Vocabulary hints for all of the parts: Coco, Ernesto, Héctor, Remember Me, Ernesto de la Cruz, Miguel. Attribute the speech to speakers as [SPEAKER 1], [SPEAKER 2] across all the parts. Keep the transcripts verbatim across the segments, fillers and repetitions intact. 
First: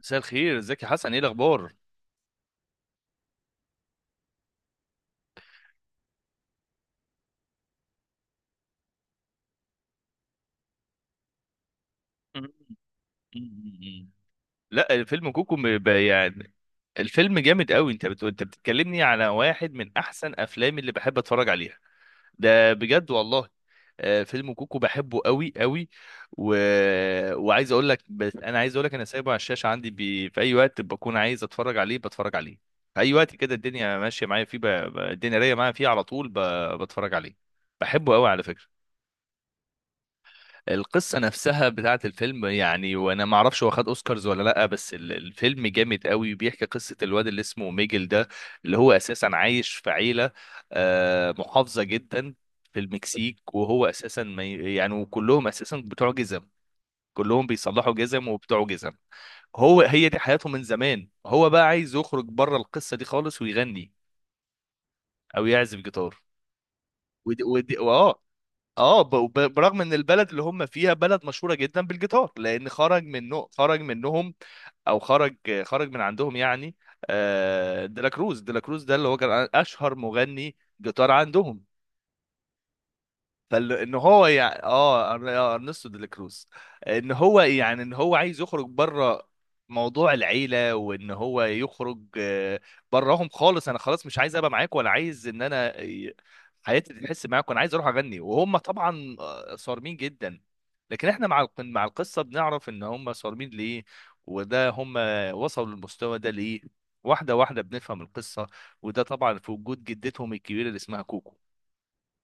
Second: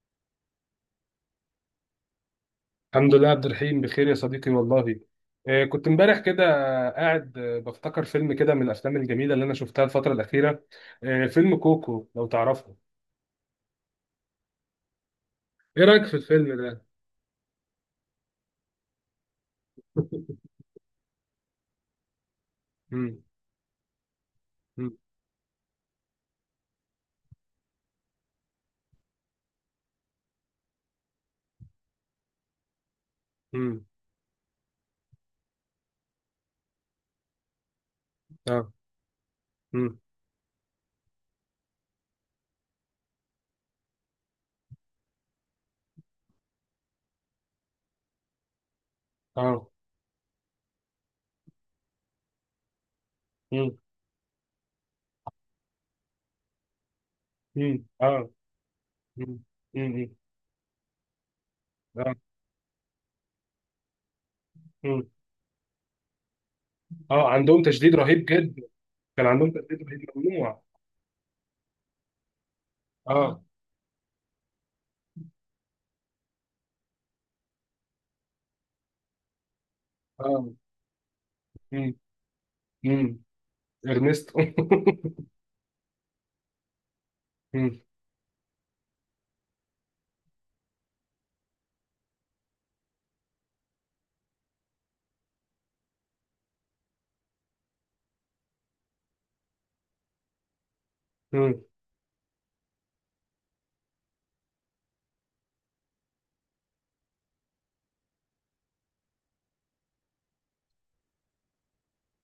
[SPEAKER 1] مساء الخير، ازيك يا حسن؟ ايه الاخبار؟
[SPEAKER 2] الحمد لله. عبد الرحيم بخير يا صديقي والله. آه، كنت امبارح كده قاعد، آه، بفتكر فيلم كده من الافلام الجميله اللي انا شفتها الفتره الاخيره. آه، فيلم كوكو، لو تعرفه.
[SPEAKER 1] لا، الفيلم كوكو م-
[SPEAKER 2] ايه
[SPEAKER 1] ب-
[SPEAKER 2] رايك في
[SPEAKER 1] يعني
[SPEAKER 2] الفيلم ده؟
[SPEAKER 1] الفيلم جامد قوي. انت بت... انت بتتكلمني على واحد من احسن افلام اللي بحب اتفرج عليها. ده بجد والله. آه، فيلم كوكو
[SPEAKER 2] مم،
[SPEAKER 1] بحبه قوي قوي. و... وعايز اقول لك بس انا عايز اقول لك انا سايبه على الشاشه عندي. ب... في اي وقت بكون عايز اتفرج عليه بتفرج عليه. في اي وقت كده
[SPEAKER 2] مم،
[SPEAKER 1] الدنيا ماشيه معايا فيه، ب... ب- الدنيا رايقه معايا فيه على طول ب... بتفرج عليه. بحبه قوي على
[SPEAKER 2] اه،
[SPEAKER 1] فكره.
[SPEAKER 2] مم،
[SPEAKER 1] القصة نفسها بتاعة الفيلم، يعني وانا ما اعرفش هو خد اوسكارز ولا لا، بس ال- الفيلم جامد قوي. بيحكي قصة الواد اللي اسمه ميجل ده، اللي هو اساسا
[SPEAKER 2] اه،
[SPEAKER 1] عايش في عيلة آه، محافظة جدا في المكسيك.
[SPEAKER 2] مم،
[SPEAKER 1] وهو اساسا ما ي- يعني وكلهم اساسا بتوع جزم. كلهم
[SPEAKER 2] مم،
[SPEAKER 1] بيصلحوا جزم
[SPEAKER 2] اه،
[SPEAKER 1] وبتوع جزم.
[SPEAKER 2] مم،
[SPEAKER 1] هو هي
[SPEAKER 2] مم،
[SPEAKER 1] دي حياته من زمان. هو بقى عايز يخرج بره القصة دي خالص ويغني
[SPEAKER 2] مم.
[SPEAKER 1] او يعزف جيتار.
[SPEAKER 2] اه،
[SPEAKER 1] ودي
[SPEAKER 2] عندهم
[SPEAKER 1] ودي
[SPEAKER 2] تشديد
[SPEAKER 1] اه.
[SPEAKER 2] رهيب جدا.
[SPEAKER 1] اه ب-
[SPEAKER 2] كان
[SPEAKER 1] وب-
[SPEAKER 2] عندهم
[SPEAKER 1] برغم ان
[SPEAKER 2] تشديد
[SPEAKER 1] البلد اللي
[SPEAKER 2] ممنوع.
[SPEAKER 1] هم فيها بلد مشهوره جدا بالجيتار، لان خرج
[SPEAKER 2] اه.
[SPEAKER 1] منه خرج منهم، او خرج خرج من عندهم يعني. آه، ديلاكروز ديلاكروز ده اللي هو كان اشهر
[SPEAKER 2] اه.
[SPEAKER 1] مغني جيتار عندهم.
[SPEAKER 2] مم، مم.
[SPEAKER 1] فان هو
[SPEAKER 2] ارنست.
[SPEAKER 1] يعني اه أر- آه، ارنستو دي لا كروز. ان هو
[SPEAKER 2] مم،
[SPEAKER 1] يعني ان هو عايز يخرج بره موضوع العيله، وان هو يخرج آه، براهم خالص. انا خلاص مش عايز ابقى معاك، ولا عايز ان انا آه، حياتي تحس معاك، وانا عايز اروح اغني. وهم طبعا آه، صارمين جدا. لكن احنا مع الق-
[SPEAKER 2] مم.
[SPEAKER 1] مع القصه بنعرف ان هم صارمين ليه، وده هم وصلوا للمستوى ده ليه. واحده واحده بنفهم القصه. وده طبعا في وجود جدتهم الكبيره اللي اسمها كوكو.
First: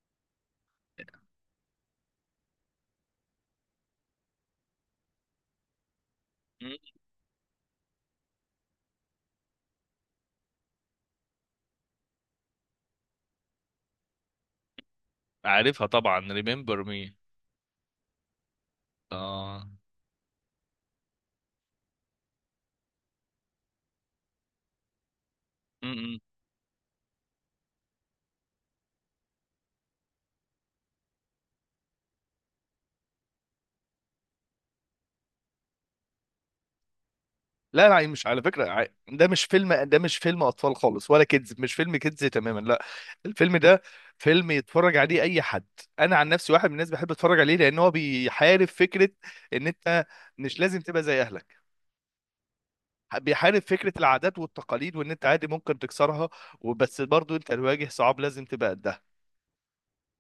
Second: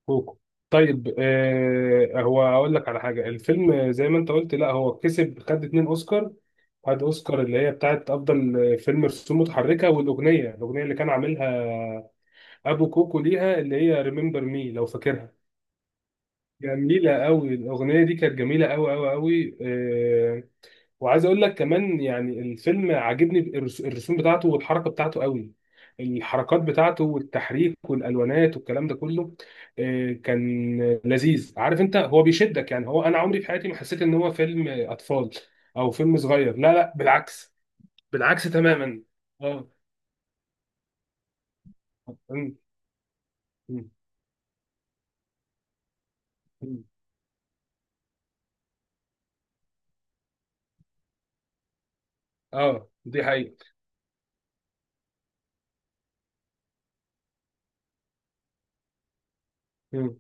[SPEAKER 2] كوكو. طيب، آه هو هقول لك على حاجه. الفيلم زي ما انت قلت، لا، هو كسب، خد اتنين اوسكار. خد اوسكار اللي هي بتاعت افضل فيلم رسوم متحركه، والاغنيه الاغنيه اللي كان عاملها ابو كوكو ليها، اللي هي ريمبر مي، لو فاكرها.
[SPEAKER 1] عارفها طبعا، ريمبر مي.
[SPEAKER 2] جميله قوي، الاغنيه دي كانت جميله قوي قوي قوي.
[SPEAKER 1] اه.
[SPEAKER 2] وعايز اقول لك كمان، يعني الفيلم عاجبني بالرس- الرسوم بتاعته والحركه بتاعته قوي.
[SPEAKER 1] م-م.
[SPEAKER 2] الحركات بتاعته والتحريك والالوانات والكلام ده كله، آه، كان لذيذ. عارف انت هو بيشدك؟ يعني هو انا عمري في حياتي ما حسيت ان هو فيلم اطفال او فيلم صغير، لا، لا، بالعكس.
[SPEAKER 1] لا لا، مش على
[SPEAKER 2] بالعكس
[SPEAKER 1] فكرة، ع-
[SPEAKER 2] تماما.
[SPEAKER 1] ده مش
[SPEAKER 2] اه.
[SPEAKER 1] فيلم، ده مش فيلم أطفال خالص ولا كيدز. مش فيلم كيدز
[SPEAKER 2] أمم.
[SPEAKER 1] تماما، لا. الفيلم ده
[SPEAKER 2] أمم.
[SPEAKER 1] فيلم يتفرج عليه أي حد. أنا عن نفسي واحد من الناس بحب أتفرج عليه، لأن هو بيحارب فكرة إن أنت مش لازم تبقى زي أهلك.
[SPEAKER 2] اه، دي
[SPEAKER 1] بيحارب
[SPEAKER 2] حقيقه.
[SPEAKER 1] فكرة العادات والتقاليد، وإن أنت عادي ممكن تكسرها. وبس برضو أنت الواجه صعاب لازم تبقى قدها.
[SPEAKER 2] أمم.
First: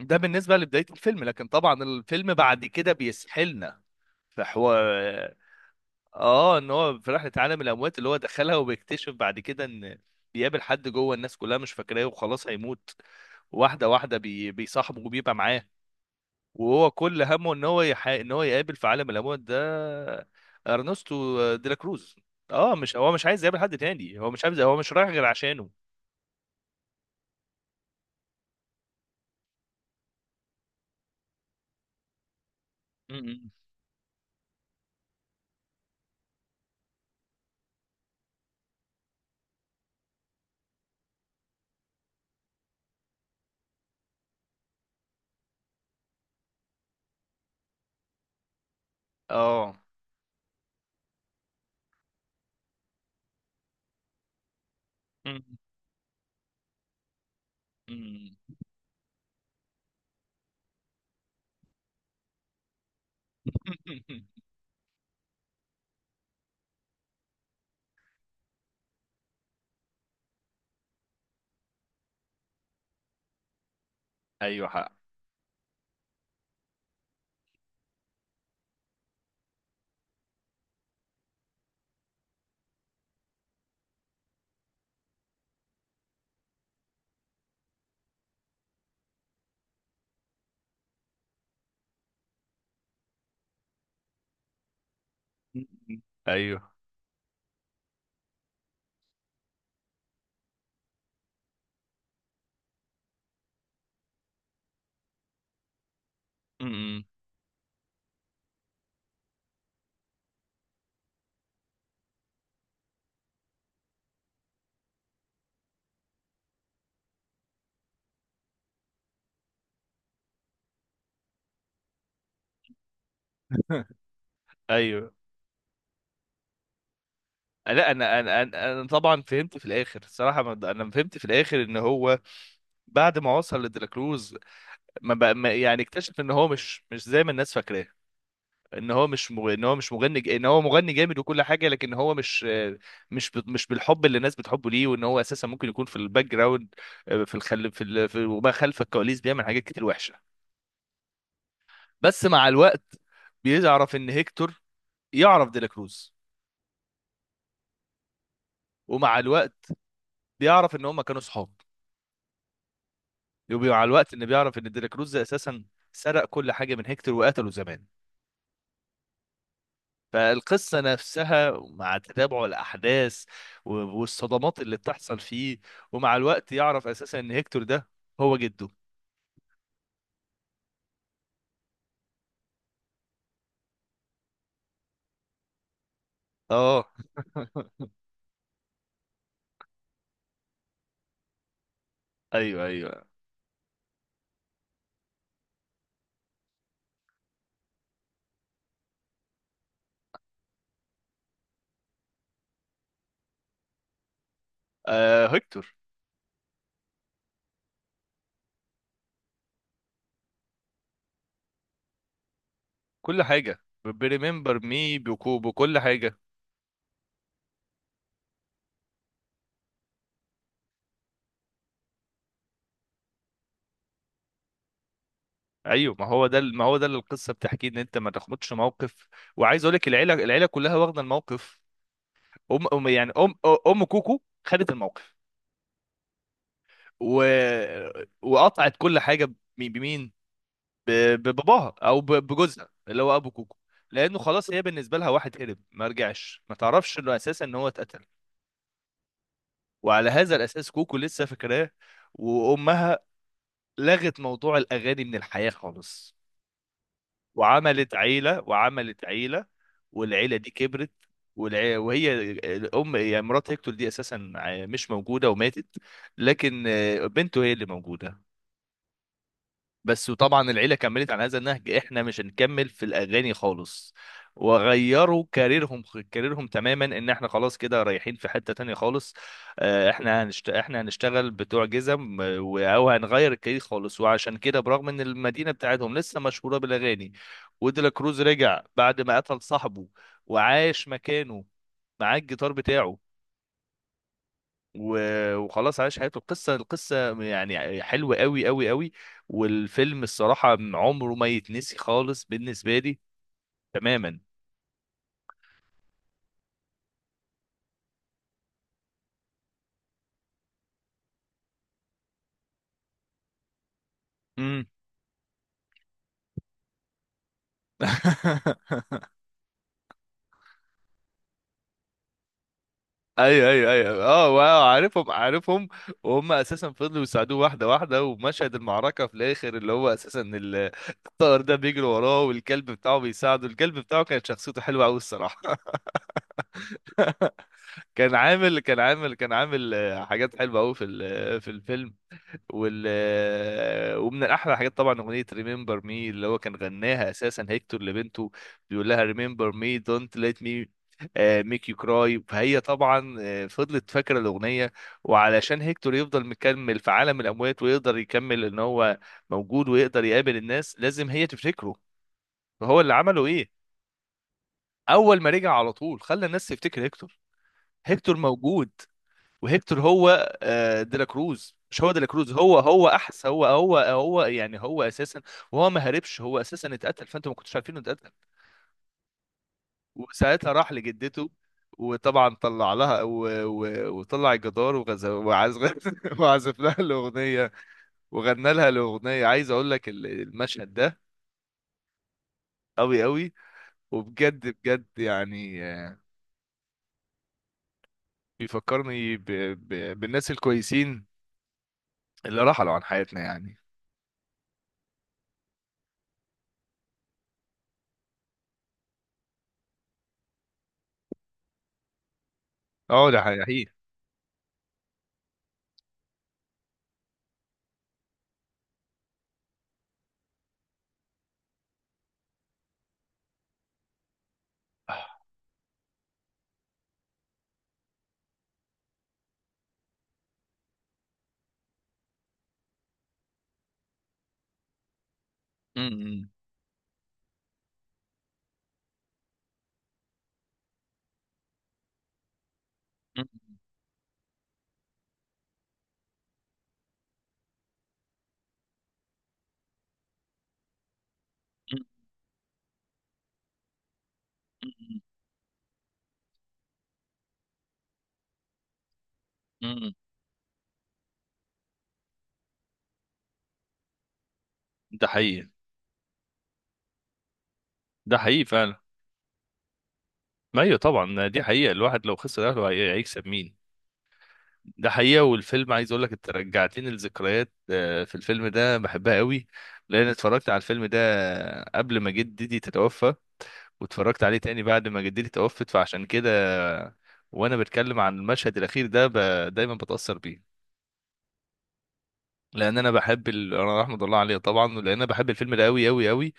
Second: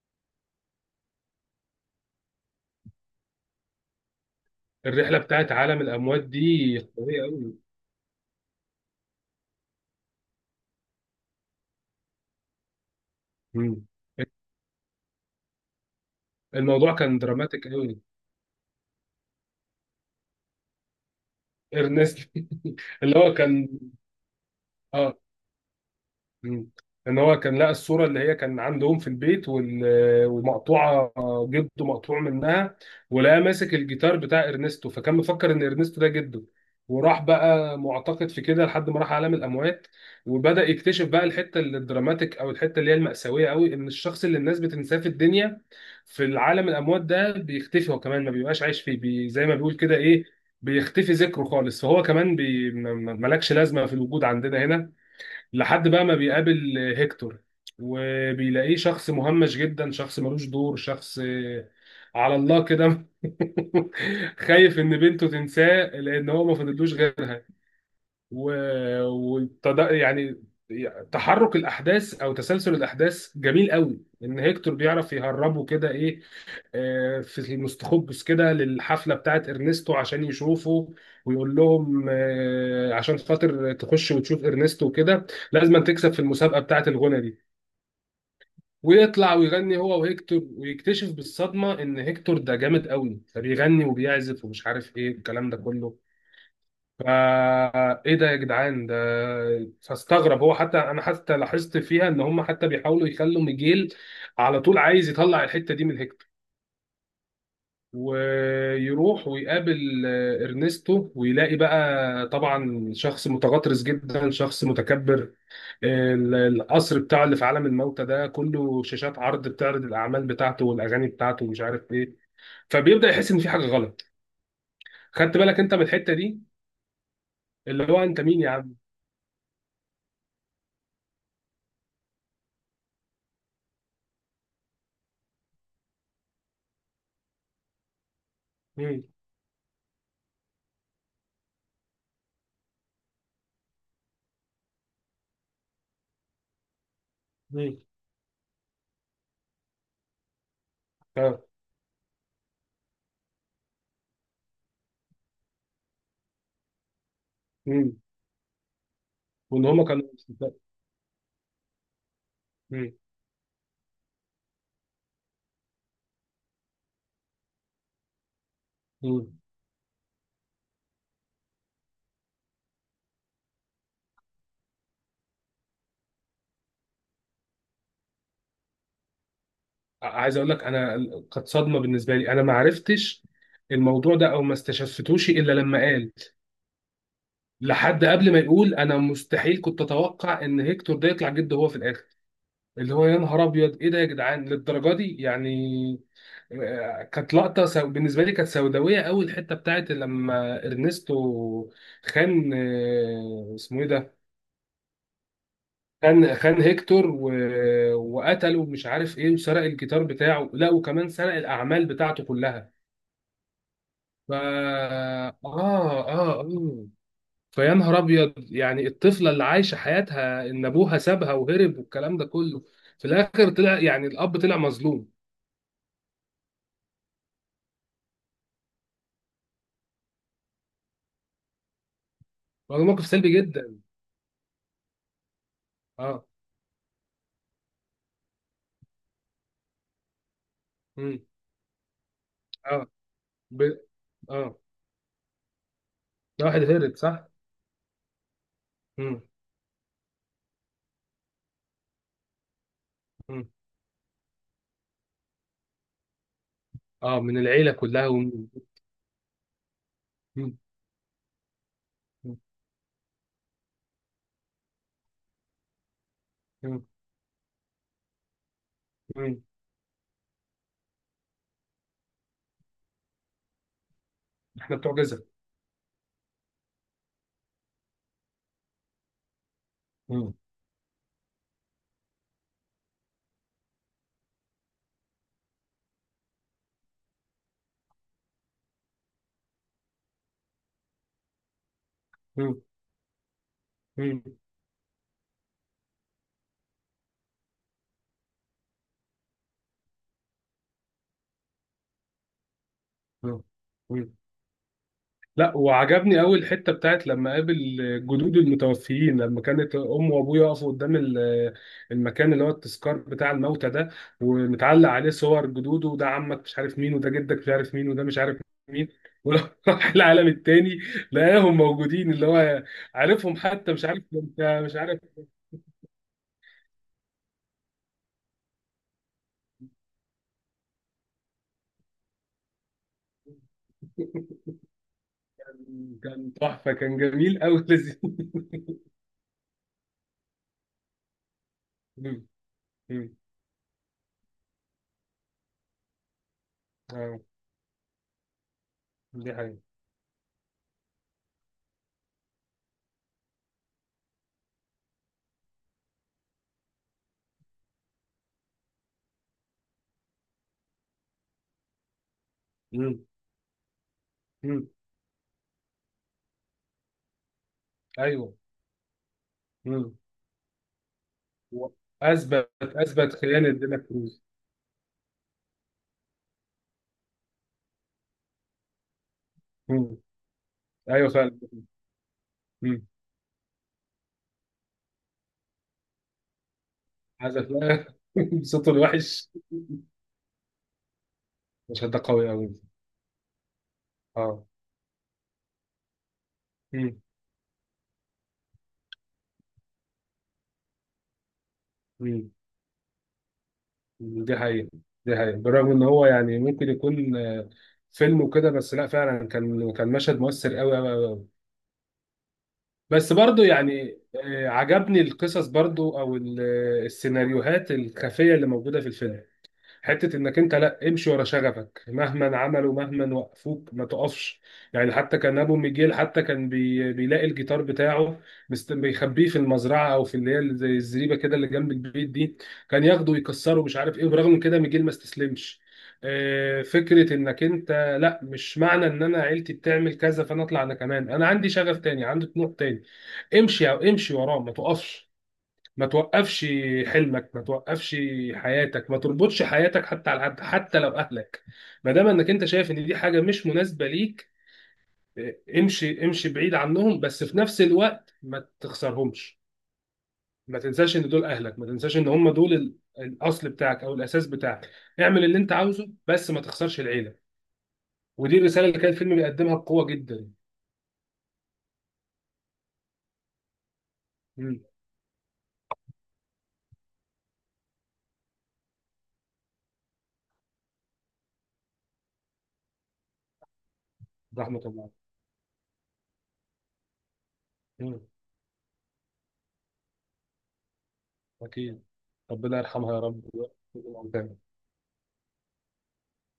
[SPEAKER 1] ده بالنسبة لبداية الفيلم، لكن طبعا الفيلم بعد كده بيسحلنا في حوار.
[SPEAKER 2] الرحله بتاعت عالم الاموات
[SPEAKER 1] اه، ان
[SPEAKER 2] دي
[SPEAKER 1] هو في
[SPEAKER 2] قويه
[SPEAKER 1] رحله
[SPEAKER 2] قوي.
[SPEAKER 1] عالم الاموات اللي هو دخلها، وبيكتشف بعد كده ان بيقابل حد جوه، الناس كلها مش فاكراه وخلاص هيموت. واحده واحده بي... بيصاحبه وبيبقى معاه. وهو
[SPEAKER 2] الموضوع كان
[SPEAKER 1] كل همه ان
[SPEAKER 2] دراماتيك
[SPEAKER 1] هو
[SPEAKER 2] قوي.
[SPEAKER 1] يح... ان هو يقابل في عالم الاموات ده ارنستو ديلا كروز.
[SPEAKER 2] ارنست.
[SPEAKER 1] اه، مش هو
[SPEAKER 2] اللي
[SPEAKER 1] مش
[SPEAKER 2] هو
[SPEAKER 1] عايز يقابل
[SPEAKER 2] كان.
[SPEAKER 1] حد تاني، هو مش عايز، هو مش رايح
[SPEAKER 2] اه.
[SPEAKER 1] غير عشانه.
[SPEAKER 2] مم. ان هو كان لقى الصوره اللي هي كان عندهم في البيت، وال- ومقطوعه، جده مقطوع منها. ولقى
[SPEAKER 1] م-.
[SPEAKER 2] ماسك الجيتار بتاع ارنستو، فكان مفكر ان ارنستو ده جده. وراح بقى معتقد في كده لحد ما راح عالم الاموات، وبدأ يكتشف بقى الحته اللي الدراماتيك، او الحته اللي هي المأساويه قوي، ان الشخص اللي الناس بتنساه في الدنيا، في العالم الاموات ده بيختفي هو كمان. ما بيبقاش عايش فيه، بي زي ما
[SPEAKER 1] اه.
[SPEAKER 2] بيقول كده ايه، بيختفي ذكره خالص. فهو كمان بي... م- م- ملكش لازمه في الوجود عندنا هنا،
[SPEAKER 1] م-. اه.
[SPEAKER 2] لحد بقى ما بيقابل هيكتور.
[SPEAKER 1] م-. م-.
[SPEAKER 2] وبيلاقيه شخص مهمش جدا، شخص ملوش دور، شخص على الله كده. خايف ان بنته تنساه لان هو ما فضلوش غيرها. و... وتد... يعني تحرك الاحداث او تسلسل الاحداث جميل قوي، ان
[SPEAKER 1] ايوه
[SPEAKER 2] هيكتور
[SPEAKER 1] حق.
[SPEAKER 2] بيعرف يهربه كده ايه، آه، في المستخبس كده للحفلة بتاعت إرنستو عشان يشوفه. ويقول لهم آه، عشان خاطر تخش وتشوف إرنستو وكده لازم تكسب في المسابقة بتاعت الغنى دي. ويطلع ويغني هو وهيكتور، ويكتشف بالصدمة إن هيكتور ده جامد قوي، فبيغني وبيعزف ومش عارف إيه الكلام ده
[SPEAKER 1] م-.
[SPEAKER 2] كله.
[SPEAKER 1] م-. ايوه.
[SPEAKER 2] فا ايه ده يا جدعان ده؟ فاستغرب هو. حتى انا حتى لاحظت فيها ان هم حتى بيحاولوا يخلوا ميجيل على طول عايز يطلع الحتة دي من هيكتور.
[SPEAKER 1] م-. م-.
[SPEAKER 2] ويروح ويقابل آه، ارنستو ويلاقي بقى طبعا شخص متغطرس جدا، شخص متكبر. آه، ال- القصر بتاعه اللي في عالم الموتى ده كله شاشات عرض بتعرض الاعمال بتاعته والاغاني بتاعته ومش عارف ايه. فبيبدأ يحس ان في حاجة غلط.
[SPEAKER 1] ايوه.
[SPEAKER 2] خدت بالك انت من الحتة دي؟
[SPEAKER 1] لا
[SPEAKER 2] اللي هو
[SPEAKER 1] انا
[SPEAKER 2] انت مين
[SPEAKER 1] انا
[SPEAKER 2] يا
[SPEAKER 1] انا
[SPEAKER 2] عم؟
[SPEAKER 1] أنا طبعا فهمت في الاخر الصراحه، ما- انا فهمت في الاخر ان هو بعد ما وصل لدراكروز، ما بقى ما يعني اكتشف ان هو مش مش زي ما الناس فاكراه، ان
[SPEAKER 2] مين؟
[SPEAKER 1] هو مش مغ... ان هو مش مغني ج- ان هو مغني جامد وكل حاجه، لكن هو مش مش ب... مش بالحب اللي الناس بتحبه ليه. وان هو اساسا ممكن يكون في الباك جراوند، آه، في الخل
[SPEAKER 2] مين؟
[SPEAKER 1] في, ال... في وما خلف الكواليس بيعمل حاجات كتير وحشه.
[SPEAKER 2] اه،
[SPEAKER 1] بس مع الوقت بيعرف ان هيكتور يعرف ديلاكروز،
[SPEAKER 2] مين؟
[SPEAKER 1] ومع الوقت
[SPEAKER 2] وان هما كانوا؟
[SPEAKER 1] بيعرف ان هم كانوا صحاب.
[SPEAKER 2] مين؟
[SPEAKER 1] ومع الوقت ان بيعرف ان ديلا كروز اساسا سرق كل حاجه من هيكتور وقتله زمان.
[SPEAKER 2] مين؟
[SPEAKER 1] فالقصه نفسها مع تتابع الاحداث و- والصدمات اللي بتحصل فيه، ومع الوقت يعرف اساسا ان هيكتور ده هو جده.
[SPEAKER 2] عايز اقول لك انا، كانت صدمة بالنسبة لي. انا ما عرفتش الموضوع ده، او ما استشفتوش الا لما قال.
[SPEAKER 1] اه،
[SPEAKER 2] لحد قبل ما يقول انا مستحيل كنت اتوقع ان هيكتور ده يطلع جد هو في الاخر.
[SPEAKER 1] ايوه
[SPEAKER 2] اللي
[SPEAKER 1] ايوه.
[SPEAKER 2] هو يا نهار ابيض ايه ده يا جدعان للدرجه دي يعني. آه، كانت لقطه سو... بالنسبه لي كانت سوداويه قوي، الحته بتاعت لما ارنستو خان، آه، اسمه ايه ده،
[SPEAKER 1] آه، هيكتور
[SPEAKER 2] خان خان هيكتور و... وقتله ومش عارف ايه، وسرق الجيتار بتاعه، لا وكمان سرق الاعمال بتاعته كلها.
[SPEAKER 1] كل حاجه،
[SPEAKER 2] ف
[SPEAKER 1] بريمبر مي،
[SPEAKER 2] اه
[SPEAKER 1] بكو بكل
[SPEAKER 2] اه
[SPEAKER 1] حاجه.
[SPEAKER 2] آه. فيا نهار ابيض يعني الطفله اللي عايشه حياتها ان ابوها سابها وهرب والكلام ده كله، في الاخر طلع يعني الاب طلع مظلوم.
[SPEAKER 1] ايوه، ما هو ده ما هو ده اللي القصه بتحكيه، ان انت ما تاخدش موقف. وعايز اقول لك، العيله العيله كلها واخده الموقف. ام
[SPEAKER 2] هو
[SPEAKER 1] أم-
[SPEAKER 2] موقف
[SPEAKER 1] يعني
[SPEAKER 2] سلبي
[SPEAKER 1] ام
[SPEAKER 2] جدا.
[SPEAKER 1] ام كوكو خدت الموقف.
[SPEAKER 2] اه.
[SPEAKER 1] و... وقطعت كل حاجه ب- بمين؟ ب-
[SPEAKER 2] امم.
[SPEAKER 1] بباباها، او ب- بجوزها
[SPEAKER 2] اه.
[SPEAKER 1] اللي هو ابو كوكو.
[SPEAKER 2] ب...
[SPEAKER 1] لانه خلاص
[SPEAKER 2] اه،
[SPEAKER 1] هي بالنسبه لها واحد هرب ما رجعش،
[SPEAKER 2] ده
[SPEAKER 1] ما
[SPEAKER 2] واحد هرب،
[SPEAKER 1] تعرفش انه
[SPEAKER 2] صح.
[SPEAKER 1] اساسا ان هو اتقتل.
[SPEAKER 2] امم.
[SPEAKER 1] وعلى هذا الاساس كوكو لسه فاكراه. وامها لغت موضوع الاغاني من الحياه خالص،
[SPEAKER 2] اه، من العيله
[SPEAKER 1] وعملت
[SPEAKER 2] كلها و...
[SPEAKER 1] عيله وعملت عيله، والعيله دي
[SPEAKER 2] مم.
[SPEAKER 1] كبرت. والع... وهي الام، يعني مرات هيكتور دي، اساسا ع- مش موجوده، وماتت. لكن
[SPEAKER 2] مم.
[SPEAKER 1] آه، بنته هي اللي موجوده
[SPEAKER 2] مم.
[SPEAKER 1] بس. وطبعا العيله كملت على هذا النهج، احنا مش هنكمل في الاغاني خالص،
[SPEAKER 2] احنا بتوع جزر.
[SPEAKER 1] وغيروا كاريرهم. كاريرهم تماما، ان احنا خلاص كده رايحين في حته تانية خالص. آه، احنا
[SPEAKER 2] مم.
[SPEAKER 1] هنشت... احنا هنشتغل بتوع جزم، آه، و- او هنغير الكارير خالص. وعشان كده برغم ان المدينه بتاعتهم لسه مشهوره بالاغاني. وديلا كروز رجع بعد ما قتل صاحبه، وعاش مكانه معاه الجيتار بتاعه.
[SPEAKER 2] مم.
[SPEAKER 1] و- وخلاص عاش حياته. القصة القصة يعني حلوة قوي قوي قوي، والفيلم الصراحة عمره ما يتنسي خالص بالنسبة لي،
[SPEAKER 2] مم.
[SPEAKER 1] تماما.
[SPEAKER 2] لا، وعجبني قوي الحته بتاعت لما قابل جدود المتوفيين، لما كانت امه وابوه يقفوا قدام ال- المكان، اللي هو التذكار بتاع الموتى ده،
[SPEAKER 1] امم.
[SPEAKER 2] ومتعلق عليه صور جدوده. وده عمك مش عارف مين، وده جدك مش عارف مين، وده مش عارف مين. ولو راح العالم التاني لقاهم موجودين، اللي هو عارفهم
[SPEAKER 1] ايوه ايوه
[SPEAKER 2] حتى مش
[SPEAKER 1] ايوه
[SPEAKER 2] عارف.
[SPEAKER 1] اه، واو،
[SPEAKER 2] مش عارف.
[SPEAKER 1] عارفهم عارفهم. وهم اساسا فضلوا يساعدوه واحده واحده. ومشهد المعركه في الاخر، اللي هو اساسا ال- الطائر ده بيجري وراه، والكلب بتاعه بيساعده. الكلب بتاعه كانت شخصيته حلوه قوي الصراحه.
[SPEAKER 2] كان تحفه، كان جميل قوي. لذيذ.
[SPEAKER 1] كان عامل كان عامل كان عامل آه، حاجات حلوه قوي في ال- في الفيلم.
[SPEAKER 2] مم.
[SPEAKER 1] وال
[SPEAKER 2] مم.
[SPEAKER 1] ومن الاحلى الحاجات طبعا اغنيه ريمبر مي، اللي هو كان غناها
[SPEAKER 2] آه،
[SPEAKER 1] اساسا هيكتور لبنته، بيقول لها:
[SPEAKER 2] دي
[SPEAKER 1] ريمبر
[SPEAKER 2] حقيقة.
[SPEAKER 1] مي دونت ليت مي ميك يو كراي. فهي طبعا آه، فضلت فاكره الاغنيه. وعلشان هيكتور يفضل مكمل في عالم الاموات، ويقدر يكمل ان هو موجود، ويقدر يقابل الناس، لازم هي تفتكره. فهو اللي
[SPEAKER 2] مم.
[SPEAKER 1] عمله ايه؟
[SPEAKER 2] مم.
[SPEAKER 1] اول ما رجع على طول، خلى الناس تفتكر هيكتور. هيكتور
[SPEAKER 2] ايوه.
[SPEAKER 1] موجود، وهيكتور
[SPEAKER 2] مم.
[SPEAKER 1] هو آه، ديلا كروز،
[SPEAKER 2] و-
[SPEAKER 1] مش هو ديلا كروز. هو
[SPEAKER 2] اثبت
[SPEAKER 1] هو احس هو
[SPEAKER 2] خيانه
[SPEAKER 1] هو
[SPEAKER 2] دينك.
[SPEAKER 1] هو يعني هو اساسا وهو ما هربش، هو اساسا اتقتل. فانتوا ما كنتوش عارفين انه اتقتل.
[SPEAKER 2] مم.
[SPEAKER 1] وساعتها راح
[SPEAKER 2] ايوه
[SPEAKER 1] لجدته،
[SPEAKER 2] فعلا.
[SPEAKER 1] وطبعا طلع
[SPEAKER 2] مم.
[SPEAKER 1] لها و... و... وطلع الجدار وغز... وعزف وعزف لها
[SPEAKER 2] عايز
[SPEAKER 1] الاغنيه،
[SPEAKER 2] أفلام.
[SPEAKER 1] وغنى لها
[SPEAKER 2] صوته
[SPEAKER 1] الاغنيه.
[SPEAKER 2] الوحش.
[SPEAKER 1] عايز اقول لك ال- المشهد ده
[SPEAKER 2] مش ده قوي أوي؟
[SPEAKER 1] قوي قوي. وبجد
[SPEAKER 2] اه.
[SPEAKER 1] بجد يعني، آه،
[SPEAKER 2] مم.
[SPEAKER 1] بيفكرني ب... ب... بالناس الكويسين
[SPEAKER 2] مم.
[SPEAKER 1] اللي رحلوا عن حياتنا يعني.
[SPEAKER 2] دي حقيقة. دي حقيقة، بالرغم إن هو يعني ممكن يكون آه، فيلم وكده، بس لا فعلا كان كان مشهد مؤثر أوي أوي أوي أوي.
[SPEAKER 1] اه،
[SPEAKER 2] بس
[SPEAKER 1] ده
[SPEAKER 2] برضو
[SPEAKER 1] حقيقي.
[SPEAKER 2] يعني، آه، عجبني القصص برضو، أو ال- آه، السيناريوهات الخفية اللي موجودة في الفيلم. حته انك انت، لا، امشي ورا شغفك مهما عملوا مهما وقفوك ما تقفش. يعني حتى كان ابو ميجيل حتى كان بي... بيلاقي الجيتار بتاعه، مست... بيخبيه في المزرعه، او في اللي هي زي الزريبه كده اللي جنب البيت دي، كان ياخده ويكسره مش عارف ايه، وبرغم من كده ميجيل ما استسلمش.
[SPEAKER 1] م-. م-.
[SPEAKER 2] آه، فكره انك انت، لا مش معنى ان انا عيلتي بتعمل كذا فانا اطلع انا كمان. انا عندي شغف تاني، عندي طموح تاني.
[SPEAKER 1] م-.
[SPEAKER 2] امشي او امشي وراه ما تقفش. ما توقفش. حلمك ما توقفش. حياتك ما تربطش حياتك حتى على حد حتى لو اهلك،
[SPEAKER 1] مم.
[SPEAKER 2] ما دام انك انت شايف ان دي حاجه مش مناسبه ليك، اه، امشي، امشي بعيد عنهم، بس في نفس الوقت ما تخسرهمش.
[SPEAKER 1] مم. مم.
[SPEAKER 2] ما تنساش ان دول اهلك، ما تنساش ان هم دول ال- الاصل بتاعك او الاساس بتاعك.
[SPEAKER 1] ده
[SPEAKER 2] اعمل اللي
[SPEAKER 1] حقيقي.
[SPEAKER 2] انت عاوزه، بس ما تخسرش العيله.
[SPEAKER 1] ده
[SPEAKER 2] ودي
[SPEAKER 1] حقيقي
[SPEAKER 2] الرساله
[SPEAKER 1] فعلا.
[SPEAKER 2] اللي كان الفيلم بيقدمها بقوه جدا.
[SPEAKER 1] ما ايوه طبعا، دي حقيقة. الواحد لو خسر اهله هي- هيكسب مين؟
[SPEAKER 2] مم.
[SPEAKER 1] ده حقيقة. والفيلم عايز اقول لك، انت رجعتني لذكريات آه، في الفيلم ده بحبها قوي. لان اتفرجت على الفيلم ده قبل ما جدتي تتوفى، واتفرجت عليه
[SPEAKER 2] رحمه
[SPEAKER 1] تاني بعد
[SPEAKER 2] الله.
[SPEAKER 1] ما جدتي توفت. فعشان كده، وانا بتكلم
[SPEAKER 2] مم.
[SPEAKER 1] عن المشهد الاخير ده، ب... دايما بتأثر بيه.
[SPEAKER 2] اكيد. ربنا
[SPEAKER 1] لان انا
[SPEAKER 2] يرحمها يا رب.
[SPEAKER 1] بحب ال... انا رحمة الله عليه طبعا، لان انا بحب الفيلم ده قوي قوي قوي.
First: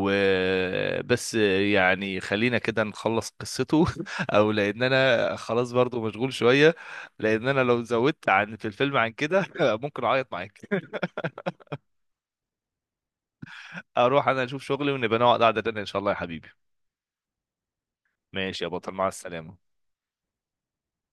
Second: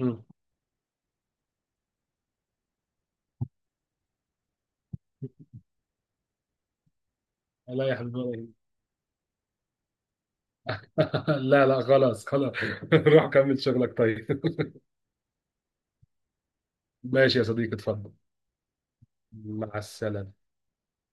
[SPEAKER 2] مم.
[SPEAKER 1] يعني خلينا كده نخلص قصته. او لان انا خلاص برضو مشغول شوية، لان انا لو
[SPEAKER 2] الله يا
[SPEAKER 1] زودت
[SPEAKER 2] حبيبي.
[SPEAKER 1] عن في الفيلم عن كده ممكن اعيط معاك.
[SPEAKER 2] لا، لا، خلاص، خلاص. روح كمل شغلك،
[SPEAKER 1] اروح
[SPEAKER 2] طيب.
[SPEAKER 1] انا اشوف شغلي، ونبقى نقعد قعدة تانية ان شاء الله يا حبيبي.
[SPEAKER 2] ماشي يا صديقي، اتفضل.
[SPEAKER 1] ماشي يا بطل، مع السلامة.
[SPEAKER 2] مع السلامة.